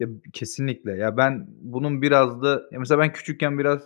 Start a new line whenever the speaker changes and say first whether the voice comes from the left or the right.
left: Ya, b kesinlikle, ya, ben bunun biraz da Ya, mesela ben küçükken biraz,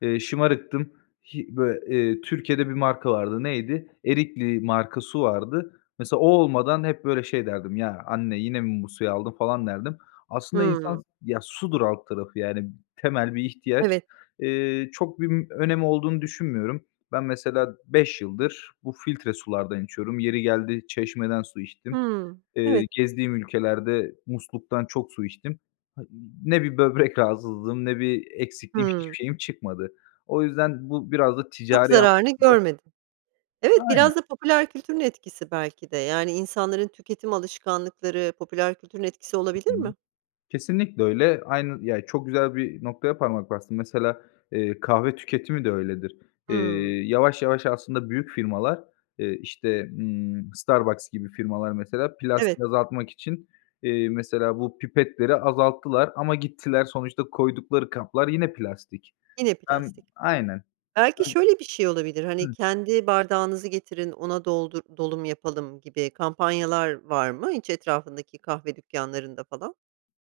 left: eee, şımarıktım. Hi böyle, eee, Türkiye'de bir marka vardı, neydi? Erikli marka su vardı. Mesela o olmadan hep böyle şey derdim: "Ya, anne yine mi bu suyu aldın?" falan derdim. Aslında
right: Hımm.
left: insan s ya, sudur alt tarafı yani temel bir ihtiyaç.
right: Evet.
left: Eee, çok bim önemi olduğunu düşünmüyorum. Ben mesela 5 yıldır bu filtre sulardan içiyorum, yeri geldi çeşmeden su içtim.
right: Hımm,
left: Eee,
right: evet.
left: gezdiğim ülkelerde musluktan çok su içtim. Ha, ne bir böbrek rahatsızlığım ne bir eksiklikğim, hiçbir
right: Hımm.
left: şeyim çıkmadı. O yüzden bu biraz da
right: Çok
left: ticari
right: zararını
left: anlamda
right: görmedin. Evet,
left: Aynen.
right: biraz da popüler kültürün etkisi belki de. Yani insanların tüketim alışkanlıkları popüler kültürün etkisi
left: Hı
right: olabilir
left: hı.
right: mi?
left: Kesinlikle öyle. Aynı Ya, çok güzel bir noktaya parmak bastın. Mesela, eee, kahve tüketimi de öyledir.
right: Hımm.
left: Eee, yavaş yavaş aslında büyük firmalar, eee, işte, ımm, Starbucks gibi firmalar mesela,
right: Evet.
left: plastiği azaltmak için, eee, mesela bu pipetleri azalttılar ama gittiler sonuçta koydukları kaplar yine plastik.
right: Yine
left: Hem
right: plastik.
left: Aynen.
right: Belki
left: [unintelligible]
right: şöyle bir şey olabilir, hani,
left: Hıh.
right: kendi bardağınızı getirin ona doldur dolum yapalım gibi kampanyalar var mı hiç etrafındaki kahve dükkanlarında falan?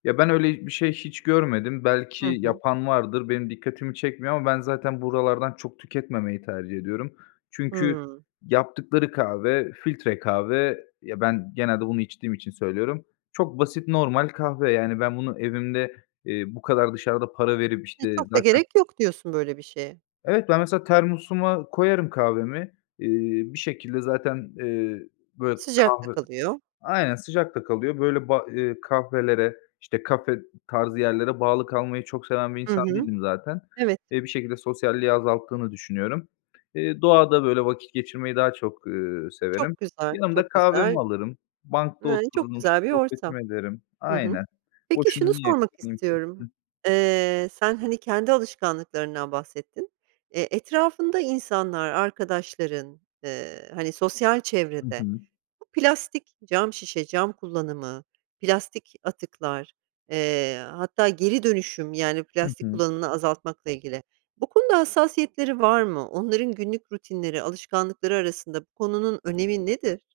left: Ya, ben öyle bir şey hiç görmedim. Belki
right: Hı hı.
left: yapan vardır, benim dikkatimi çekmiyor ama ben zaten buralardan çok tüketmemeyi tercih ediyorum. Çünkü
right: Hımm.
left: yaptıkları kahve, filtre kahve. Ya, ben genelde bunu içtiğim için söylüyorum. Çok basit, normal kahve yani ben bunu evimde, eee, bu kadar dışarıda para verip,
right: E,
left: işte,
right: çok da
left: zaten
right: gerek yok diyorsun böyle bir şeye.
left: Evet, ben mesela termosuma koyarım kahvemi, eee, bir şekilde zaten, eee, böyle,
right: Sıcak da
left: kahve
right: kalıyor.
left: Aynen, sıcak da kalıyor. Böyle, ba eee, kahvelere, işte, kafe tarzı yerlere bağlı kalmayı çok seven bir
right: Hı
left: insan
right: hı.
left: değilim zaten.
right: Evet.
left: Eee, bir şekilde sosyalliği azalttığını düşünüyorum. Eee, doğada böyle vakit geçirmeyi daha çok, ııı, severim.
right: Çok güzel,
left: Yanımda
right: çok güzel.
left: kahvemi alırım, bankta
right: N ııı, çok
left: otururum s
right: güzel bir ortam.
left: sohbetimi ederim.
right: Hı hı.
left: Aynen,
right: Peki
left: boşuna
right: şunu
left: niye.
right: sormak
left: [unintelligible] ki.
right: istiyorum. Eee, sen, hani, kendi alışkanlıklarından bahsettin. Eee, etrafında insanlar, arkadaşların, eee, hani, sosyal
left: Hı
right: çevrede
left: hı.
right: bu plastik, cam şişe, cam kullanımı, plastik atıklar, eee, hatta geri dönüşüm yani
left: Hı
right: plastik
left: hı.
right: kullanımını azaltmakla ilgili bu konuda hassasiyetleri var mı? Onların günlük rutinleri, alışkanlıkları arasında bu konunun önemi nedir?